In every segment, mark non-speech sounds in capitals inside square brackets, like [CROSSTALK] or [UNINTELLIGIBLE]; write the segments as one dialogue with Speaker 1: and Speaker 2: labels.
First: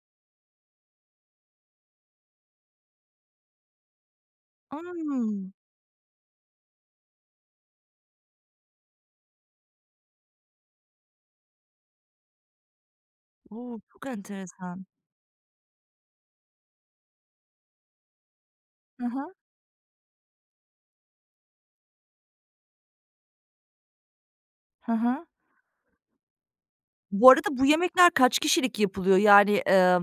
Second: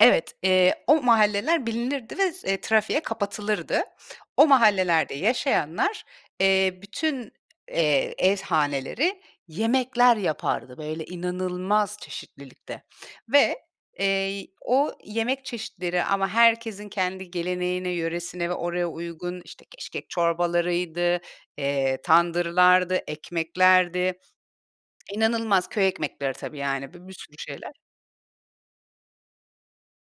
Speaker 1: Evet, eee, o mahalleler bilinirdi ve z eee, trafiğe kapatılırdı. O mahallelerde
Speaker 2: A!
Speaker 1: yaşayanlar, eee, bütün, eee, ev haneleri yemekler yapardı, böyle, inanılmaz çeşitlilikte ve,
Speaker 2: O!
Speaker 1: eee,
Speaker 2: Çok
Speaker 1: y
Speaker 2: enteresan.
Speaker 1: o yemek çeşitleri ama herkesin kendi geleneğine, yöresine ve oraya
Speaker 2: Hı hı.
Speaker 1: uygun, işte, keşkek çorbalarıydı, eee, tandırlardı, ekmeklerdi.
Speaker 2: Hı
Speaker 1: [TSK]
Speaker 2: hı.
Speaker 1: İnanılmaz köy ekmekleri, tabii, yani, bi bir
Speaker 2: Bu
Speaker 1: sürü
Speaker 2: arada, bu
Speaker 1: şeyler
Speaker 2: yemekler kaç kişilik yapılıyor? Yani, eee, m m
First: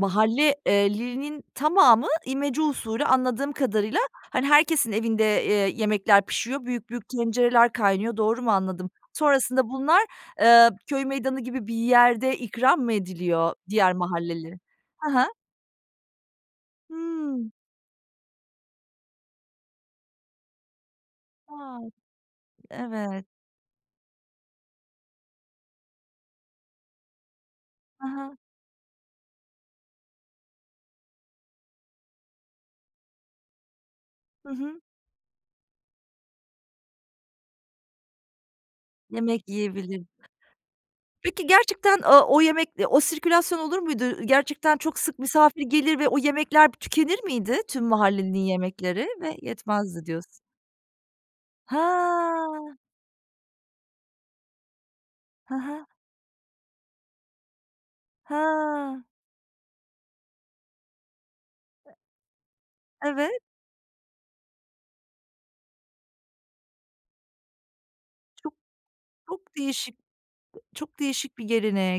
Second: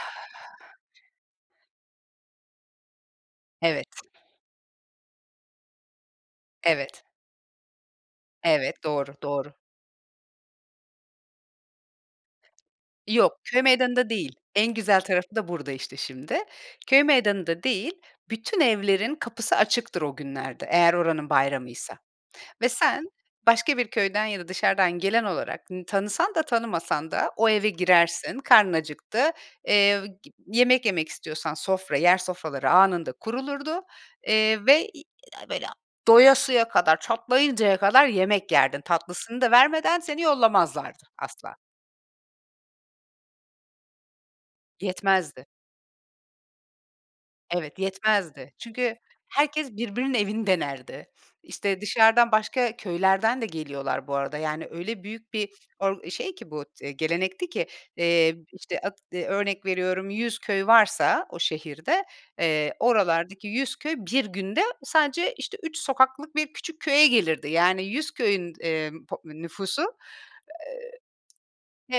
Speaker 2: mahalle eee, linin tamamı, imece usulü anladığım
Speaker 1: Evet.
Speaker 2: kadarıyla. Hani, herkesin evinde, eee, yemekler pişiyor, büyük
Speaker 1: Evet.
Speaker 2: büyük tencereler kaynıyor doğru mu
Speaker 1: Evet,
Speaker 2: anladım?
Speaker 1: doğru, doğru.
Speaker 2: Sonrasında bunlar, eee, köy meydanı gibi bir yerde ikram mı
Speaker 1: Yok,
Speaker 2: ediliyor,
Speaker 1: köy
Speaker 2: diğer
Speaker 1: meydanında değil.
Speaker 2: mahalleli?
Speaker 1: En güzel
Speaker 2: Hı hı.
Speaker 1: tarafı da burada, işte, şimdi. Köy
Speaker 2: Hıı.
Speaker 1: meydanında değil. Bütün evlerin kapısı açıktır o günlerde; eğer oranın
Speaker 2: A!
Speaker 1: bayramıysa ve sen,
Speaker 2: Evet.
Speaker 1: başka bir köyden ya da dışarıdan gelen olarak, n tanısan da tanımasan da, o eve
Speaker 2: He he.
Speaker 1: girersin. Karnın acıktı, eee, gi yemek yemek istiyorsan; sofra, yer sofraları anında kurulurdu,
Speaker 2: Hı
Speaker 1: eee,
Speaker 2: hı.
Speaker 1: ve [UNINTELLIGIBLE] doyasıya kadar, çatlayıncaya kadar yemek yerdin. Tatlısını
Speaker 2: Yemek
Speaker 1: da vermeden,
Speaker 2: yiyebilir
Speaker 1: seni yollamazlardı
Speaker 2: Peki,
Speaker 1: asla.
Speaker 2: gerçekten, o o yemek, o sirkülasyon olur muydu? Ü gerçekten çok sık
Speaker 1: Yetmezdi.
Speaker 2: misafir gelir ve o yemekler pı tükenir miydi
Speaker 1: Evet,
Speaker 2: tüm mahallelinin
Speaker 1: yetmezdi. Çünkü
Speaker 2: yemekleri? "Ve
Speaker 1: herkes
Speaker 2: yetmezdi."
Speaker 1: birbirinin
Speaker 2: diyorsun.
Speaker 1: evini denerdi. İşte, dışarıdan başka
Speaker 2: Ha.
Speaker 1: köylerden de geliyorlar bu arada. Yani, öyle büyük bir
Speaker 2: Ha ha.
Speaker 1: or şey ki bu, t gelenekti ki. Eee, b işte, ad
Speaker 2: Ha.
Speaker 1: örnek veriyorum, 100 köy varsa o şehirde, eee,
Speaker 2: Evet.
Speaker 1: oralardaki 100 köy 1 günde sadece, işte, 3 sokaklık 1 küçük köye gelirdi. Yani, 100 köyün,
Speaker 2: Çok
Speaker 1: d eee, pop
Speaker 2: çok
Speaker 1: nüfusu eee
Speaker 2: değişik. B çok değişik bir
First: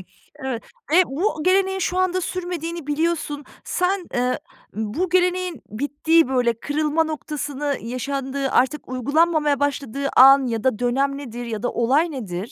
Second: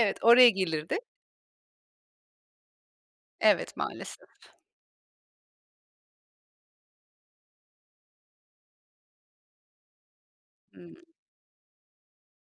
Speaker 1: Evet, oraya
Speaker 2: Evet.
Speaker 1: gelirdi.
Speaker 2: Ve bu geleneğin şu anda sürmediğini biliyorsun.
Speaker 1: Evet,
Speaker 2: Sen,
Speaker 1: maalesef.
Speaker 2: eee, bu geleneğin bittiği, böyle, kırılma noktasını yaşandığı, artık uygulanmamaya başladığı an ya da
Speaker 1: Hıı.
Speaker 2: dönem nedir ya da olay nedir?